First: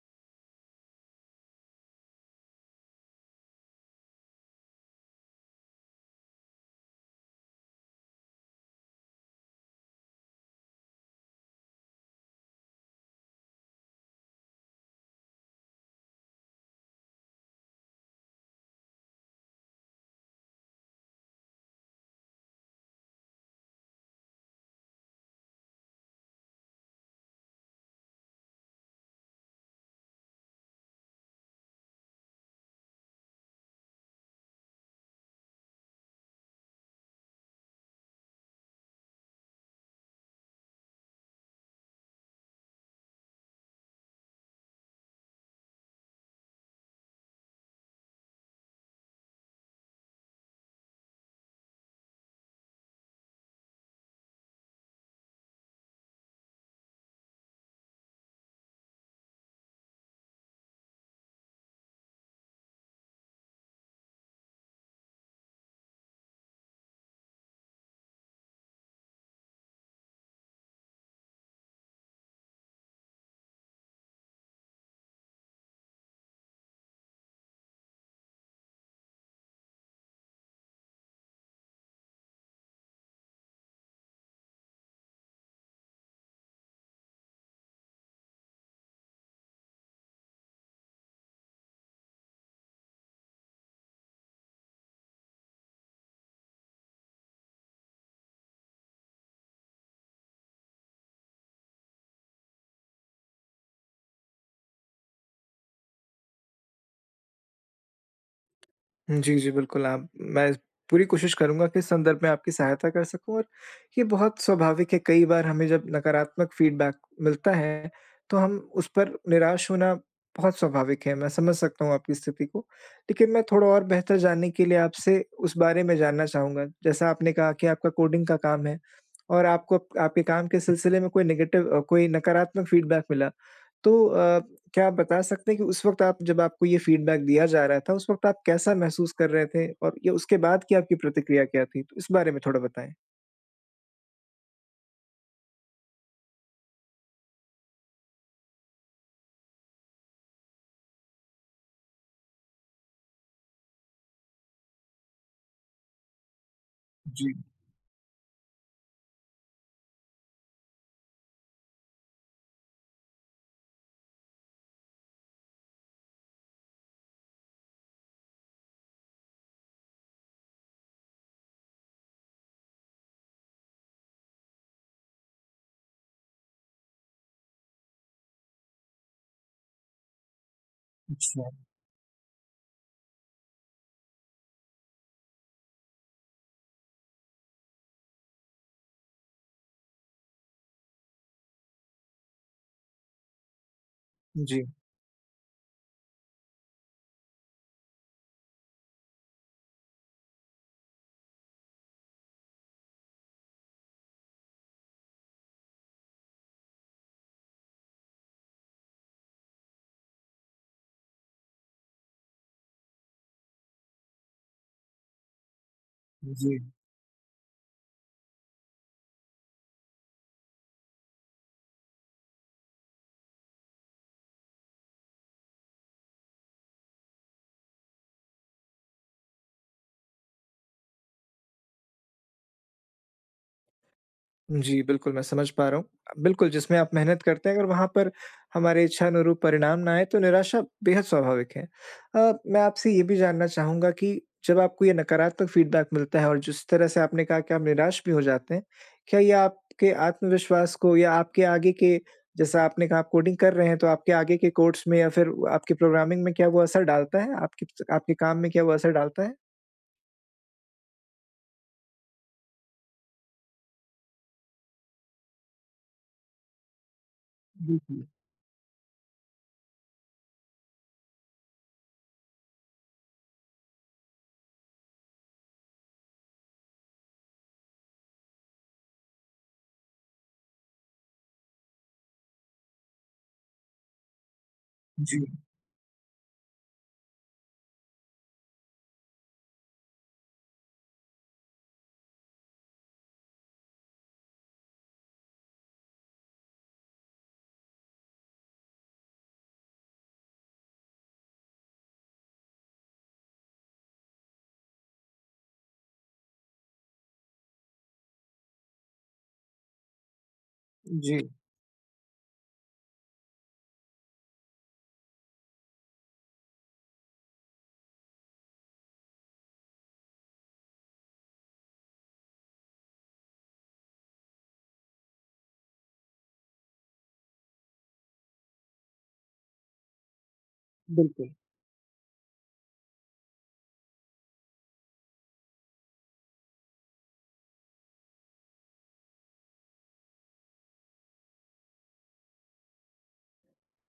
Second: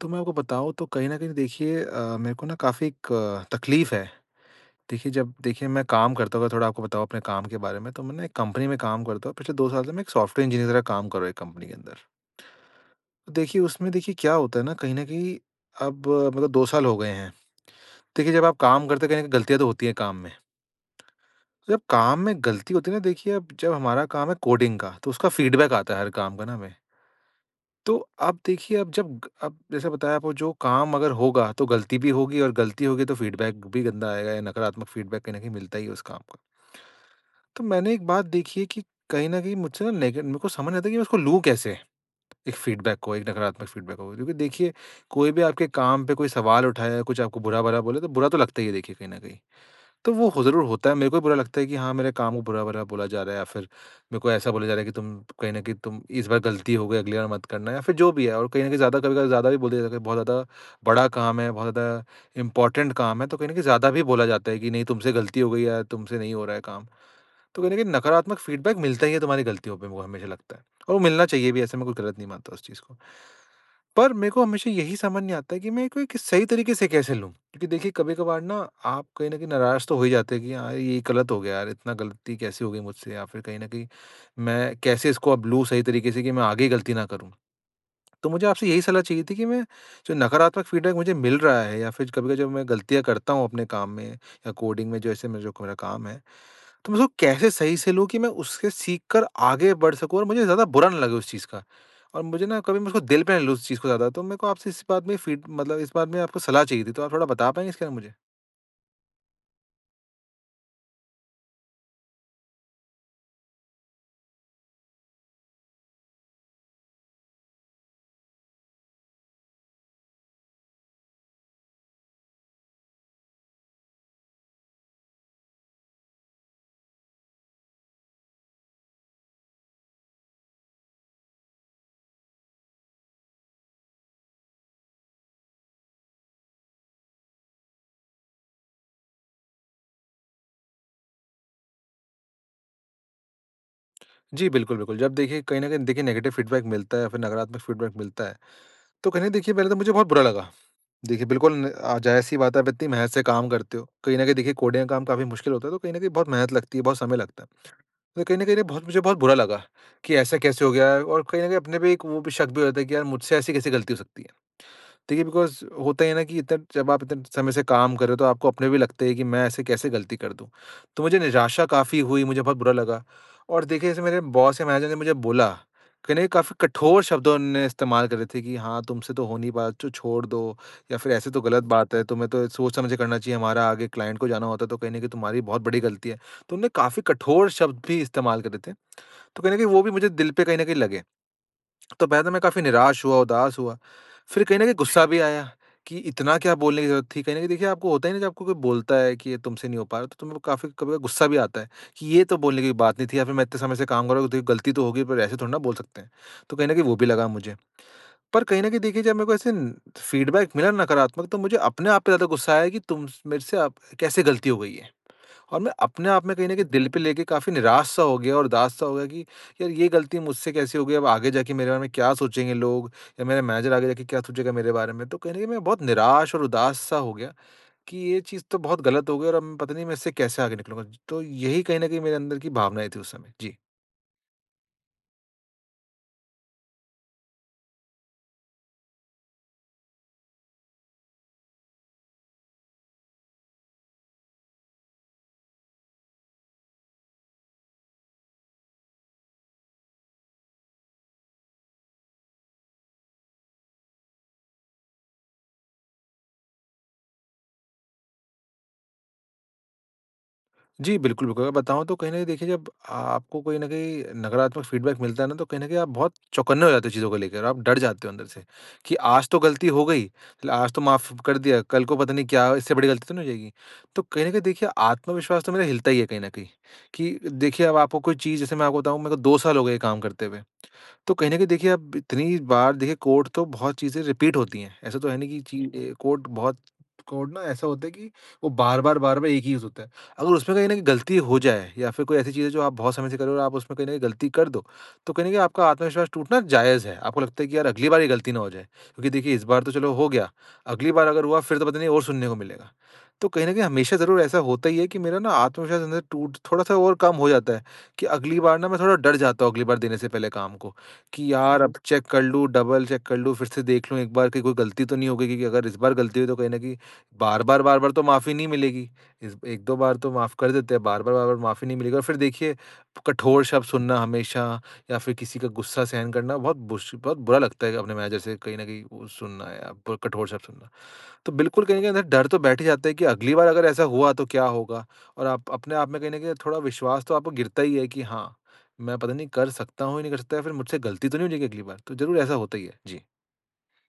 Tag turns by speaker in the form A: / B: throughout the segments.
A: तो मैं आपको बताऊँ, तो कहीं न कहीं देखिए, मेरे को ना काफ़ी एक तकलीफ़ है। देखिए, जब देखिए मैं काम करता हूँ, अगर थोड़ा आपको बताऊँ अपने काम के बारे में, तो मैं ना एक कंपनी में काम करता हूँ। पिछले 2 साल से मैं एक सॉफ्टवेयर इंजीनियर का काम कर रहा हूँ एक कंपनी के अंदर। तो देखिए, उसमें देखिए क्या होता है ना, कहीं न कहीं अब मतलब 2 साल हो गए हैं। देखिए, जब आप काम करते हैं, कहीं न कहीं गलतियाँ तो होती हैं काम में। जब काम में गलती होती है ना, देखिए, अब जब हमारा काम है कोडिंग का, तो उसका फीडबैक आता है हर काम का ना हमें। तो आप देखिए, अब जब ग अब जैसे बताया आपको, जो काम अगर होगा तो गलती भी होगी, और गलती होगी तो फ़ीडबैक भी गंदा आएगा या नकारात्मक फ़ीडबैक कहीं न कहीं मिलता ही है उस काम का। तो मैंने एक बात देखी है कि कहीं न कहीं मुझसे ना नेगे मेरे को समझ नहीं आता कि मैं उसको लूँ कैसे? एक फ़ीडबैक को, एक नकारात्मक फ़ीडबैक को। क्योंकि देखिए, कोई भी आपके काम पे कोई सवाल उठाया, कुछ आपको बुरा-भला बोले तो बुरा तो लगता ही है देखिए, कहीं न कहीं। तो वो हो ज़रूर होता है। मेरे को भी बुरा लगता है कि हाँ, मेरे काम को बुरा-भला बोला जा रहा है, या फिर मेरे को ऐसा बोला जा रहा है कि तुम कहीं न कहीं तुम इस बार गलती हो गई, अगली बार मत करना, या फिर जो भी है, और कहीं न कहीं ज़्यादा कभी-कभी ज़्यादा भी बोल दिया जाता है, कि बहुत ज़्यादा बड़ा काम है, बहुत ज़्यादा इम्पोर्टेंट काम है, तो कहीं न कहीं ज़्यादा भी बोला जाता है कि नहीं, तुमसे गलती हो गई या तुमसे नहीं हो रहा है काम। तो कहीं न कहीं नकारात्मक फीडबैक मिलता ही है तुम्हारी गलतियों पे, मेरे को हमेशा लगता है। और वो मिलना चाहिए भी, ऐसे मैं कुछ गलत नहीं मानता उस चीज़ को। पर मेरे को हमेशा यही समझ नहीं आता है कि मैं कोई एक सही तरीके से कैसे लूँ? क्योंकि देखिए, कभी-कभार ना, आप कहीं न कहीं नाराज़ तो हो ही जाते हैं कि यार, ये गलत हो गया यार, इतना गलती कैसे हो गई मुझसे? या फिर कहीं न कहीं मैं कैसे इसको अब लूँ सही तरीके से कि मैं आगे गलती ना करूँ? तो मुझे आपसे यही सलाह चाहिए थी कि मैं जो नकारात्मक फीडबैक मुझे मिल रहा है, या फिर कभी-कभी जब मैं गलतियाँ करता हूँ अपने काम में या कोडिंग में, जैसे मैं जो मेरा काम है, तो मैं उसको कैसे सही से लूँ कि मैं उससे सीख कर आगे बढ़ सकूँ और मुझे ज़्यादा बुरा ना लगे उस चीज़ का। और मुझे ना कभी मैं उसको दिल पे ना लूँ उस चीज़ को ज़्यादा, तो मेरे को आपसे इस बात में फीड मतलब, इस बात में आपको सलाह चाहिए थी, तो आप थोड़ा बता पाएँगे इसके बारे में मुझे?
B: जी, जी, बिल्कुल। आप मैं पूरी कोशिश करूँगा कि इस संदर्भ में आपकी सहायता कर सकूँ। और ये बहुत स्वाभाविक है, कई बार हमें जब नकारात्मक फीडबैक मिलता है, तो हम उस पर निराश होना बहुत स्वाभाविक है। मैं समझ सकता हूँ आपकी स्थिति को। लेकिन मैं थोड़ा और बेहतर जानने के लिए आपसे उस बारे में जानना चाहूँगा। जैसा आपने कहा कि आपका कोडिंग का काम है और आपको आपके काम के सिलसिले में कोई नकारात्मक फीडबैक मिला, तो क्या आप बता सकते हैं कि उस वक़्त, आप जब आपको ये फ़ीडबैक दिया जा रहा था, उस वक़्त आप कैसा महसूस कर रहे थे? और या उसके बाद की आपकी प्रतिक्रिया क्या थी? तो इस बारे में थोड़ा बताएँ।
A: जी, बिल्कुल, बिल्कुल। जब देखिए कहीं न कहीं देखिए नेगेटिव फीडबैक मिलता है या फिर नकारात्मक फीडबैक मिलता है, तो कहीं न देखिए, पहले तो मुझे बहुत बुरा लगा। देखिए, बिल्कुल न अ, ज़ाहिर-सी बात है, आप इतनी मेहनत से काम करते हो। कहीं न कहीं देखिए, कोडिंग का काम काफ़ी मुश्किल होता है, तो कहीं न कहीं बहुत मेहनत लगती है, बहुत समय
B: जी,
A: लगता है। तो कहीं न कहीं बहुत मुझे बहुत बुरा लगा कि ऐसा कैसे हो गया, और कहीं न कहीं अपने पे एक वो भी शक भी हो जाता है कि यार, मुझसे ऐसी कैसे गलती हो सकती है। देखिए, बिकॉज़ होता ही है ना कि इतना जब आप इतने समय से काम कर रहे हो तो आपको अपने भी लगता है कि मैं ऐसे कैसे गलती कर दूँ। तो मुझे निराशा काफ़ी हुई, मुझे बहुत बुरा लगा, और देखिए, जैसे मेरे बॉस या मैनेजर ने मुझे बोला, कहीं काफ़ी कठोर शब्दों ने इस्तेमाल करे थे कि हाँ, तुमसे तो हो नहीं पाया तो छोड़ दो, या फिर ऐसे तो
B: अच्छा।
A: गलत बात है, तुम्हें तो सोच समझ के करना चाहिए, हमारा आगे क्लाइंट को जाना होता है, तो कहीं न कहीं तुम्हारी बहुत बड़ी गलती है। तो उन्होंने काफ़ी कठोर शब्द भी इस्तेमाल करे थे। तो कहीं न कहीं वो भी मुझे दिल पे कहीं न कहीं लगे। तो पहले तो मैं काफ़ी निराश हुआ, उदास हुआ। फिर कहीं
B: जी,
A: न कहीं गुस्सा भी आया कि इतना क्या बोलने की ज़रूरत थी। कहीं न कहीं देखिए, आपको होता है ना, जब आपको कोई बोलता है कि ये तुमसे नहीं हो पा रहा, तो तुम्हें काफ़ी कभी-कभी गुस्सा भी आता है कि ये तो बोलने की बात नहीं थी, या फिर मैं इतने समय से काम कर रहा हूँ, तो गलती तो होगी, पर ऐसे थोड़ी ना बोल सकते हैं। तो कहीं न कहीं वो भी लगा मुझे। पर कहीं न कहीं देखिए, जब मेरे को ऐसे फीडबैक मिला नकारात्मक, तो मुझे अपने आप पे ज़्यादा गुस्सा आया कि तुम मेरे से आप कैसे गलती हो गई है? और मैं अपने आप में कहीं न
B: जी।
A: कहीं दिल पे लेके काफ़ी निराश सा हो गया और उदास सा हो गया कि यार, ये गलती मुझसे कैसे हो गई? अब आगे जाके मेरे बारे में क्या सोचेंगे लोग, या मेरा मैनेजर आगे जाके क्या सोचेगा मेरे बारे में? तो कहीं न कहीं मैं बहुत निराश और उदास सा हो गया कि ये चीज़ तो बहुत गलत हो गई, और अब मैं पता नहीं, मैं इससे कैसे आगे निकलूँगा। तो यही कहीं न कहीं मेरे अंदर की भावनाएँ थी उस समय। जी।
B: जी, बिल्कुल, मैं समझ पा रहा हूँ। बिल्कुल, जिसमें आप मेहनत करते हैं, अगर वहाँ पर हमारे इच्छानुरूप परिणाम ना आए, तो निराशा बेहद स्वाभाविक है। मैं आपसे ये भी जानना चाहूँगा कि जब आपको ये नकारात्मक फ़ीडबैक मिलता है और जिस तरह से आपने कहा कि आप निराश भी हो जाते हैं, क्या ये आपके आत्मविश्वास को, या आपके आगे के, जैसा आपने कहा आप कोडिंग कर रहे हैं, तो आपके आगे के कोर्स में या फिर आपके प्रोग्रामिंग में क्या वो असर डालता है? आपके आपके काम में क्या वो असर डालता है?
A: जी, बिल्कुल, बिल्कुल। अगर बताऊँ तो कहीं न कहीं देखिए, जब आपको कोई न कहीं नकारात्मक फीडबैक मिलता है ना, तो कहीं न कहीं आप बहुत चौकन्ने हो जाते हो चीज़ों को लेकर, आप डर
B: बिल्कुल।
A: जाते हो अंदर से कि आज तो गलती हो गई, चलो आज तो माफ़ कर दिया, कल को पता नहीं, क्या इससे बड़ी गलती तो नहीं हो जाएगी। तो कहीं न कहीं देखिए, आत्मविश्वास तो मेरा हिलता ही है कहीं न कहीं, कि देखिए, अब आपको कोई चीज़, जैसे मैं आपको बताऊँ, मेरे को 2 साल हो गए ये काम करते हुए। तो कहीं न कहीं देखिए, अब इतनी बार देखिए कोर्ट तो बहुत चीज़ें रिपीट होती हैं। ऐसा तो है
B: जी,
A: नहीं कि कोर्ट ना, ऐसा होता है कि वो बार-बार, बार-बार एक ही यूज़ होता है। अगर उसमें कहीं न कहीं गलती हो जाए, या फिर कोई ऐसी चीज़ है जो आप बहुत समय से कर रहे हो और आप उसमें कहीं न कहीं गलती कर दो, तो कहीं न कहीं आपका आत्मविश्वास टूटना जायज़ है। आपको लगता है कि यार, अगली बार ये गलती ना हो जाए, क्योंकि देखिए, इस बार तो चलो हो गया, अगली बार अगर हुआ फिर तो पता नहीं और सुनने को मिलेगा। तो कहीं न कहीं हमेशा ज़रूर ऐसा होता ही है कि मेरा ना आत्मविश्वास अंदर टूट थोड़ा-सा और कम हो जाता है, कि अगली बार ना मैं थोड़ा डर जाता हूँ अगली बार देने से पहले काम को।
B: जी,
A: कि यार, अब चेक कर लूँ, डबल चेक कर लूँ, फिर से देख लूँ एक बार कि कोई गलती तो नहीं हो गई, क्योंकि अगर इस बार गलती हुई तो कहीं न कहीं बार-बार, बार-बार तो माफ़ी नहीं मिलेगी। इस 1-2 बार तो माफ़ कर देते हैं, बार-बार, बार-बार माफ़ी नहीं मिलेगी। और फिर देखिए, कठोर शब्द सुनना हमेशा, या फिर किसी का गुस्सा सहन करना बहुत बुरा लगता है अपने मैनेजर से, कहीं न कहीं वो सुनना या ब कठोर शब्द सुनना।
B: बिल्कुल।
A: तो बिल्कुल कहीं न कहीं अंदर डर तो बैठ ही जाता है कि अगली बार अगर ऐसा हुआ तो क्या होगा? और आप अपने आप में कहीं न कहीं थोड़ा विश्वास तो आपको गिरता ही है कि हाँ, मैं पता नहीं कर सकता हूँ या नहीं कर सकता, या फिर मुझसे गलती तो नहीं हो जाएगी अगली बार? तो ज़रूर ऐसा होता ही है। जी।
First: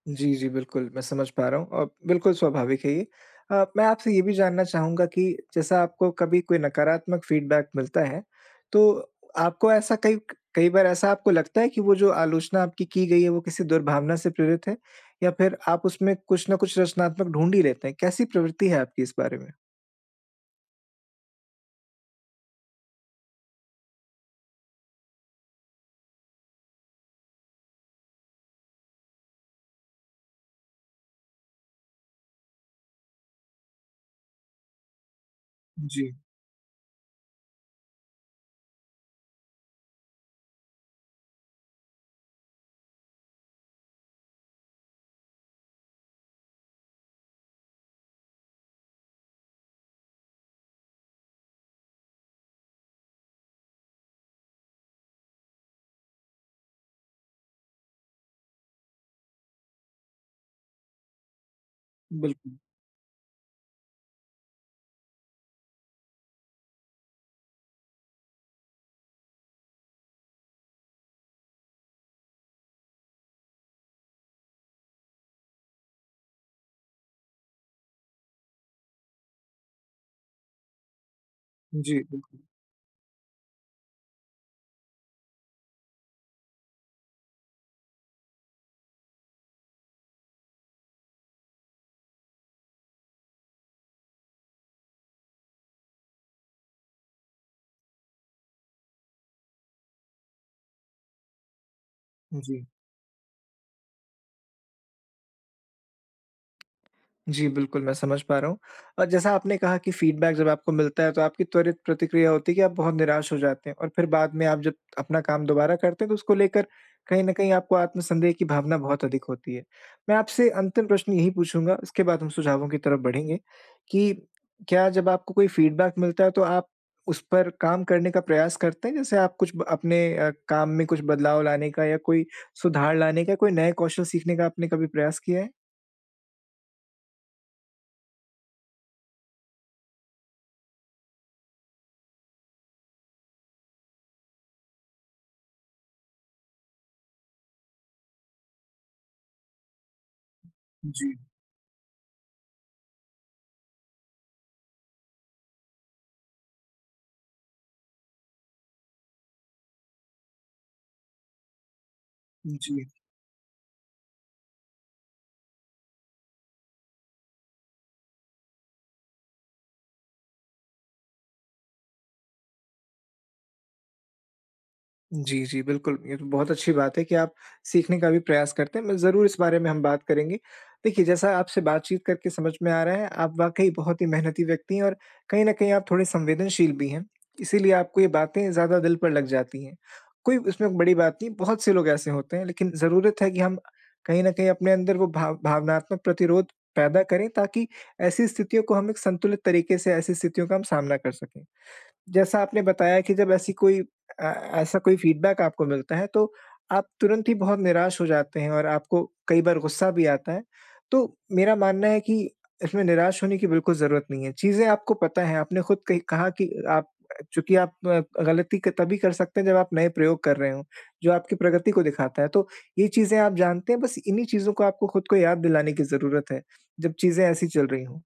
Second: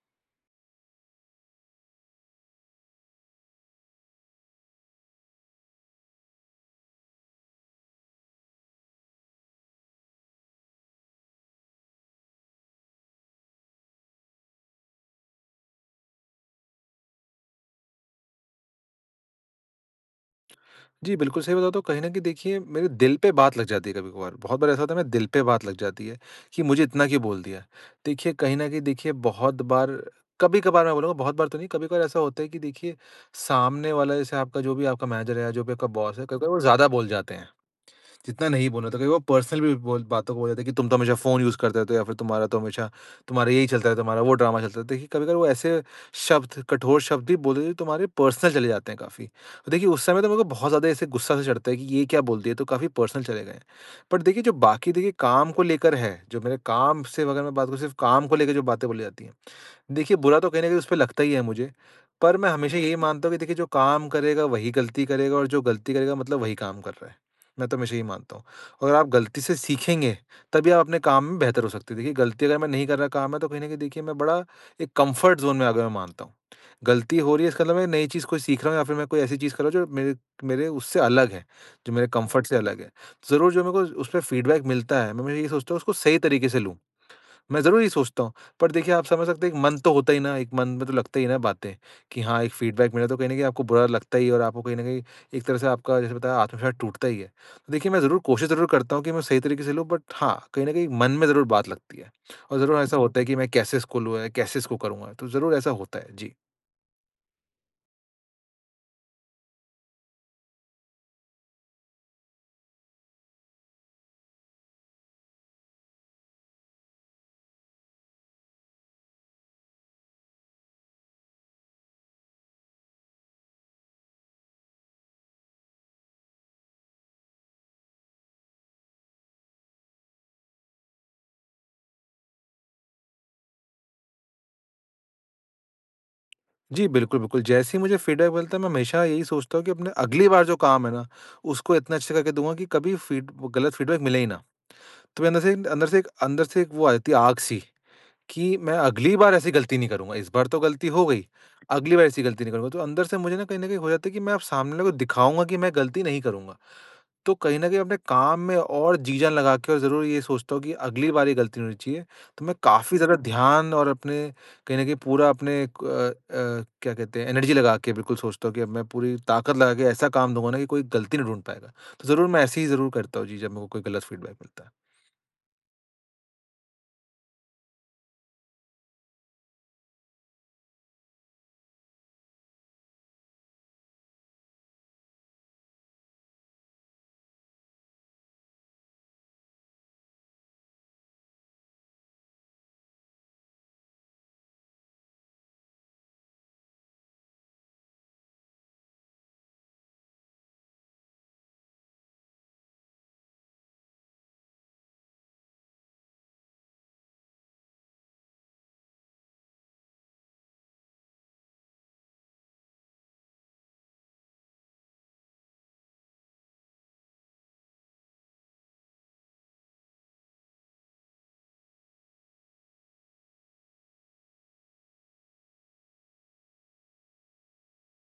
B: जी, जी, बिल्कुल, मैं समझ पा रहा हूँ और बिल्कुल स्वाभाविक है ये। मैं आपसे ये भी जानना चाहूँगा कि जैसा आपको कभी कोई नकारात्मक फीडबैक मिलता है, तो आपको ऐसा कई कई बार ऐसा आपको लगता है कि वो जो आलोचना आपकी की गई है, वो किसी दुर्भावना से प्रेरित है? या फिर आप उसमें कुछ न कुछ रचनात्मक ढूँढ ही लेते हैं? कैसी प्रवृत्ति है आपकी इस बारे में?
A: जी, बिल्कुल सही बताऊँ तो कहीं न कहीं देखिए, मेरे दिल पे बात लग जाती है कभी-कभार। बहुत बार ऐसा होता है, मेरे दिल पे बात लग जाती है कि मुझे इतना क्यों बोल दिया? देखिए, कहीं न कहीं देखिए, बहुत बार कभी-कभार, मैं बोलूँगा बहुत बार तो नहीं, कभी-कभार ऐसा होता है कि देखिए, सामने वाला, जैसे आपका जो भी आपका मैनेजर है या जो भी आपका
B: जी,
A: बॉस है, कभी-कभार वो ज़्यादा बोल जाते हैं। जितना नहीं बोलना था, कई बार पर्सनल भी बोल बातों को बोल देते हैं कि तुम तो हमेशा फ़ोन यूज़ करते रहते हो, या फिर तुम्हारा तो हमेशा तुम्हारा यही चलता है, तुम्हारा वो ड्रामा चलता है। देखिए, कभी-कभी वो ऐसे शब्द, कठोर शब्द भी बोल देते हैं जो तुम्हारे पर्सनल चले जाते हैं काफ़ी। तो देखिए, उस समय तो मेरे को बहुत ज़्यादा ऐसे गुस्सा सा चढ़ता है कि ये क्या बोल दिया, ये तो काफ़ी पर्सनल चले गए। बट देखिए, जो बाकी देखिए काम को लेकर है, जो मेरे काम से अगर मैं बात करूँ, सिर्फ़ काम को लेकर जो बातें बोली जाती हैं, देखिए, बुरा तो कहीं न कहीं उसपे लगता ही है मुझे, पर मैं
B: बिल्कुल।
A: हमेशा यही मानता हूँ कि देखिए, जो काम करेगा वही गलती करेगा, और जो गलती करेगा मतलब वही काम कर रहा है। मैं तो हमेशा यही मानता हूँ। अगर आप गलती से सीखेंगे, तभी आप अपने काम में बेहतर हो सकते हैं। देखिए, गलती अगर मैं नहीं कर रहा काम है तो कहीं न कहीं देखिए, मैं बड़ा एक कम्फ़र्ट ज़ोन में आ गया, मैं मानता हूँ। गलती हो रही है, इसका मतलब मैं नई चीज़ कोई सीख रहा हूँ, या फिर मैं कोई ऐसी चीज़ कर रहा हूँ जो मेरे मेरे उससे अलग है, जो
B: जी,
A: मेरे
B: बिल्कुल।
A: कम्फ़र्ट से अलग है। ज़रूर जो मेरे को उसपे फ़ीडबैक मिलता है, मैं ये सोचता हूँ उसको सही तरीके से लूँ। मैं ज़रूर ये सोचता हूँ, पर देखिए, आप समझ सकते हैं, एक मन तो होता ही ना, एक मन में तो लगता ही है ना बातें, कि हाँ, एक फीडबैक मिला तो कहीं न कहीं आपको बुरा लगता ही है, और आपको कहीं न कहीं एक तरह से आपका, जैसे बताया, आत्मविश्वास टूटता ही है। तो देखिए, मैं ज़रूर कोशिश ज़रूर करता हूँ कि मैं सही तरीके से लूँ, बट हाँ, कहीं न कहीं मन में ज़रूर बात लगती है, और
B: जी।
A: ज़रूर ऐसा होता है कि मैं कैसे इसको लूँ या कैसे इसको करूँगा, तो ज़रूर ऐसा होता है। जी।
B: जी, बिल्कुल, मैं समझ पा रहा हूँ। और जैसा आपने कहा कि फीडबैक जब आपको मिलता है, तो आपकी त्वरित प्रतिक्रिया होती है कि आप बहुत निराश हो जाते हैं, और फिर बाद में आप जब अपना काम दोबारा करते हैं, तो उसको लेकर कहीं न कहीं आपको आत्मसंदेह की भावना बहुत अधिक होती है। मैं आपसे अंतिम प्रश्न यही पूछूँगा, उसके बाद हम सुझावों की तरफ बढ़ेंगे, कि क्या जब आपको कोई फीडबैक मिलता है, तो आप उस पर काम करने का प्रयास करते हैं? जैसे आप कुछ ब अपने काम में कुछ बदलाव लाने का, या कोई सुधार लाने का, कोई नए कौशल सीखने का आपने कभी प्रयास किया है?
A: जी, बिल्कुल, बिल्कुल, जैसे ही मुझे फीडबैक मिलता है, मैं हमेशा यही सोचता हूँ कि अपने अगली बार जो काम है ना, उसको इतना अच्छे से करके दूँगा कि कभी फीड गलत फीडबैक मिले ही ना। तो मेरे अंदर से एक वो आ जाती है आग-सी कि मैं अगली बार ऐसी गलती नहीं करूँगा, इस बार तो गलती हो
B: जी,
A: गई, अगली बार ऐसी गलती नहीं करूँगा। तो अंदर से मुझे ना कहीं न कहीं हो जाता है कि मैं अब सामने वाले को दिखाऊँगा कि मैं गलती नहीं करूँगा। तो कहीं न कहीं अपने काम में और जी-जान लगा के, और ज़रूर ये सोचता हूँ कि अगली बार ये गलती नहीं होनी चाहिए। तो मैं
B: जी।
A: काफ़ी ज़्यादा ध्यान और अपने कहीं न कहीं पूरा अपने क्या कहते हैं, एनर्जी लगा के बिल्कुल सोचता हूँ कि अब मैं पूरी ताकत लगा के ऐसा काम दूँगा ना कि कोई गलती नहीं ढूँढ पाएगा। तो ज़रूर मैं ऐसे ही ज़रूर करता हूँ जी, जब मेरे को कोई गलत फीडबैक मिलता है।
B: जी, जी, बिल्कुल। ये तो बहुत अच्छी बात है कि आप सीखने का भी प्रयास करते हैं। मैं ज़रूर इस बारे में हम बात करेंगे। देखिए, जैसा आपसे बातचीत करके समझ में आ रहा है, आप वाक़ई बहुत ही मेहनती व्यक्ति हैं और कहीं न कहीं आप थोड़े संवेदनशील भी हैं। इसीलिए आपको ये बातें ज़्यादा दिल पर लग जाती हैं। कोई इसमें बड़ी बात नहीं, बहुत से लोग ऐसे होते हैं, लेकिन ज़रूरत है कि हम कहीं न कहीं अपने अंदर वो भावनात्मक प्रतिरोध पैदा करें, ताकि ऐसी स्थितियों को हम एक संतुलित तरीके से, ऐसी स्थितियों का हम सामना कर सकें। जैसा आपने बताया कि जब ऐसी कोई अ, ऐसा कोई फीडबैक आपको मिलता है, तो आप तुरंत ही बहुत निराश हो जाते हैं और आपको कई बार गुस्सा भी आता है। तो मेरा मानना है कि इसमें निराश होने की बिल्कुल ज़रूरत नहीं है। चीज़ें आपको पता है, आपने खुद कही कहा कि आप, चूँकि आप, गलती क तभी कर सकते हैं जब आप नए प्रयोग कर रहे हों, जो आपकी प्रगति को दिखाता है। तो ये चीज़ें आप जानते हैं, बस इन्हीं चीज़ों को आपको खुद को याद दिलाने की ज़रूरत है, जब चीज़ें ऐसी चल रही हों।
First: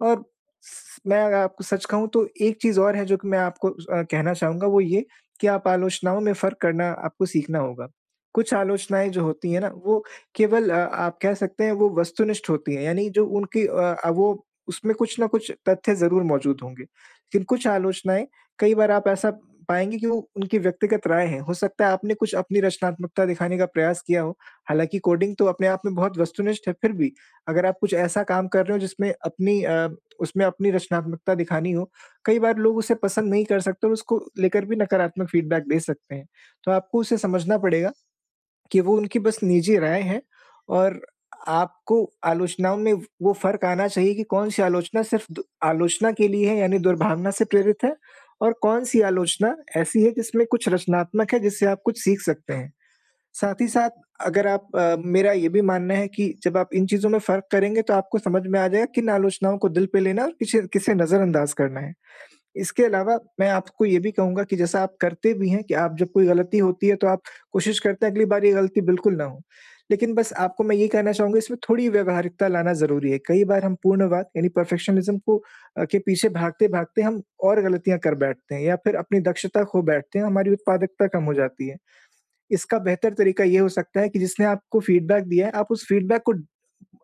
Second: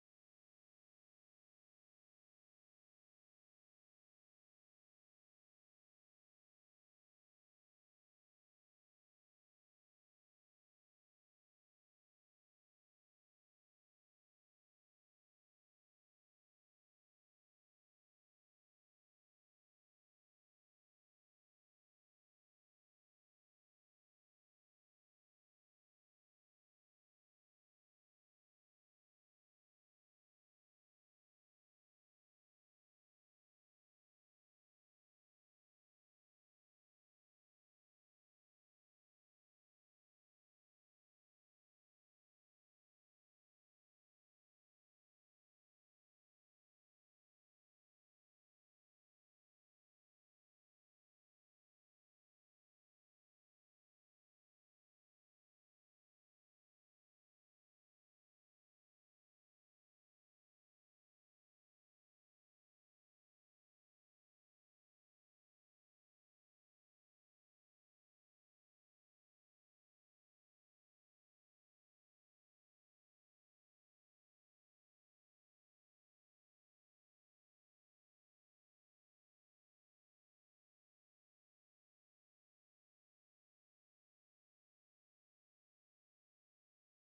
B: और स मैं अगर आपको सच कहूँ तो एक चीज़ और है जो कि मैं आपको कहना चाहूँगा, वो ये कि आप आलोचनाओं में फ़र्क करना आपको सीखना होगा। कुछ आलोचनाएँ जो होती हैं ना, वो केवल, आप कह सकते हैं, वो वस्तुनिष्ठ होती हैं, यानी जो उनकी, वो उसमें कुछ न कुछ तथ्य ज़रूर मौजूद होंगे। लेकिन कुछ आलोचनाएँ, कई बार आप ऐसा पाएँगे कि वो उनकी व्यक्तिगत राय है। हो सकता है आपने कुछ अपनी रचनात्मकता दिखाने का प्रयास किया हो, हालाँकि कोडिंग तो अपने आप में बहुत वस्तुनिष्ठ है, फिर भी अगर आप कुछ ऐसा काम कर रहे हो जिसमें अपनी उसमें अपनी रचनात्मकता दिखानी हो, कई बार लोग उसे पसंद नहीं कर सकते और उसको लेकर भी नकारात्मक फीडबैक दे सकते हैं। तो आपको उसे समझना पड़ेगा कि वो उनकी बस निजी राय है, और आपको आलोचनाओं में वो फ़र्क आना चाहिए कि कौन-सी आलोचना सिर्फ़ दु आलोचना के लिए है, यानी दुर्भावना से प्रेरित है, और कौन-सी आलोचना ऐसी है जिसमें कुछ रचनात्मक है, जिससे आप कुछ सीख सकते हैं। साथ ही साथ, अगर आप, मेरा ये भी मानना है कि जब आप इन चीज़ों में फ़र्क करेंगे, तो आपको समझ में आ जाएगा किन आलोचनाओं को दिल पे लेना है और किसे किसे नज़रअंदाज करना है। इसके अलावा मैं आपको ये भी कहूँगा कि जैसा आप करते भी हैं कि आप जब कोई गलती होती है, तो आप कोशिश करते हैं अगली बार ये गलती बिल्कुल ना हो। लेकिन बस आपको मैं ये कहना चाहूँगा, इसमें थोड़ी व्यावहारिकता लाना ज़रूरी है। कई बार हम पूर्णवाद यानी परफेक्शनिज़्म को, के पीछे भागते-भागते हम और गलतियाँ कर बैठते हैं, या फिर अपनी दक्षता खो बैठते हैं, हमारी उत्पादकता कम हो जाती है। इसका बेहतर तरीका ये हो सकता है कि जिसने आपको फीडबैक दिया है, आप उस फीडबैक को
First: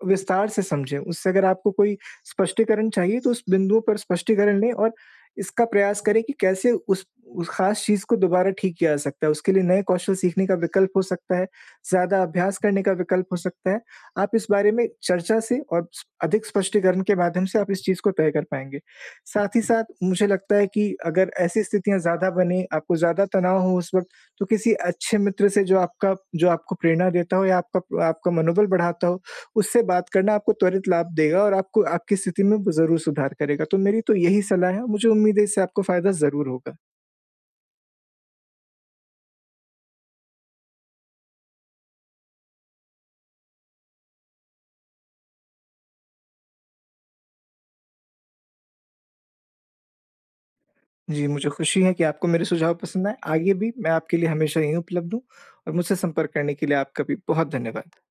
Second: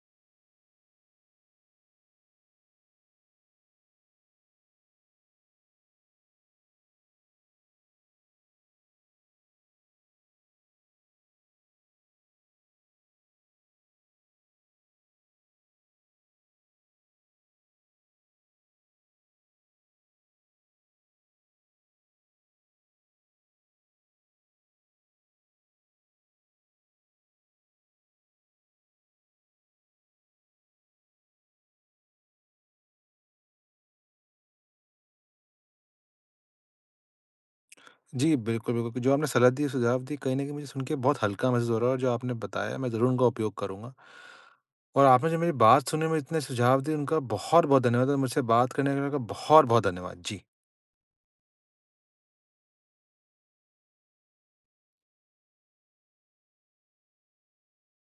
B: विस्तार से समझें। उससे अगर आपको कोई स्पष्टीकरण चाहिए, तो उस बिंदुओं पर स्पष्टीकरण लें, और इसका प्रयास करें कि कैसे उस खास चीज़ को दोबारा ठीक किया जा सकता है। उसके लिए नए कौशल सीखने का विकल्प हो सकता है, ज़्यादा अभ्यास करने का विकल्प हो सकता है। आप इस बारे में चर्चा से और स अधिक स्पष्टीकरण के माध्यम से आप इस चीज़ को तय कर पाएँगे। साथ ही साथ मुझे लगता है कि अगर ऐसी स्थितियाँ ज़्यादा बने, आपको ज़्यादा तनाव हो उस वक़्त, तो किसी अच्छे मित्र से, जो आपको प्रेरणा देता हो, या आपका आपका मनोबल बढ़ाता हो, उससे बात करना आपको त्वरित लाभ देगा और आपको आपकी स्थिति में ज़रूर सुधार करेगा। तो मेरी तो यही सलाह है, मुझे उम्मीद है इससे आपको फ़ायदा ज़रूर होगा।
A: जी, बिल्कुल, बिल्कुल। जो आपने सलाह दी, सुझाव दिए, कहीं न कहीं मुझे सुन के बहुत हल्का महसूस हो रहा है, और जो आपने बताया, मैं ज़रूर उनका उपयोग करूँगा। और आपने जो मेरी बात सुनी, मुझे इतने सुझाव दिए, उनका बहुत-बहुत धन्यवाद, और मुझसे बात करने का बहुत-बहुत धन्यवाद। जी।
B: जी, मुझे खुशी है कि आपको मेरे सुझाव पसंद आए। आगे भी मैं आपके लिए हमेशा यहीं उपलब्ध हूँ, और मुझसे संपर्क करने के लिए आपका भी बहुत धन्यवाद।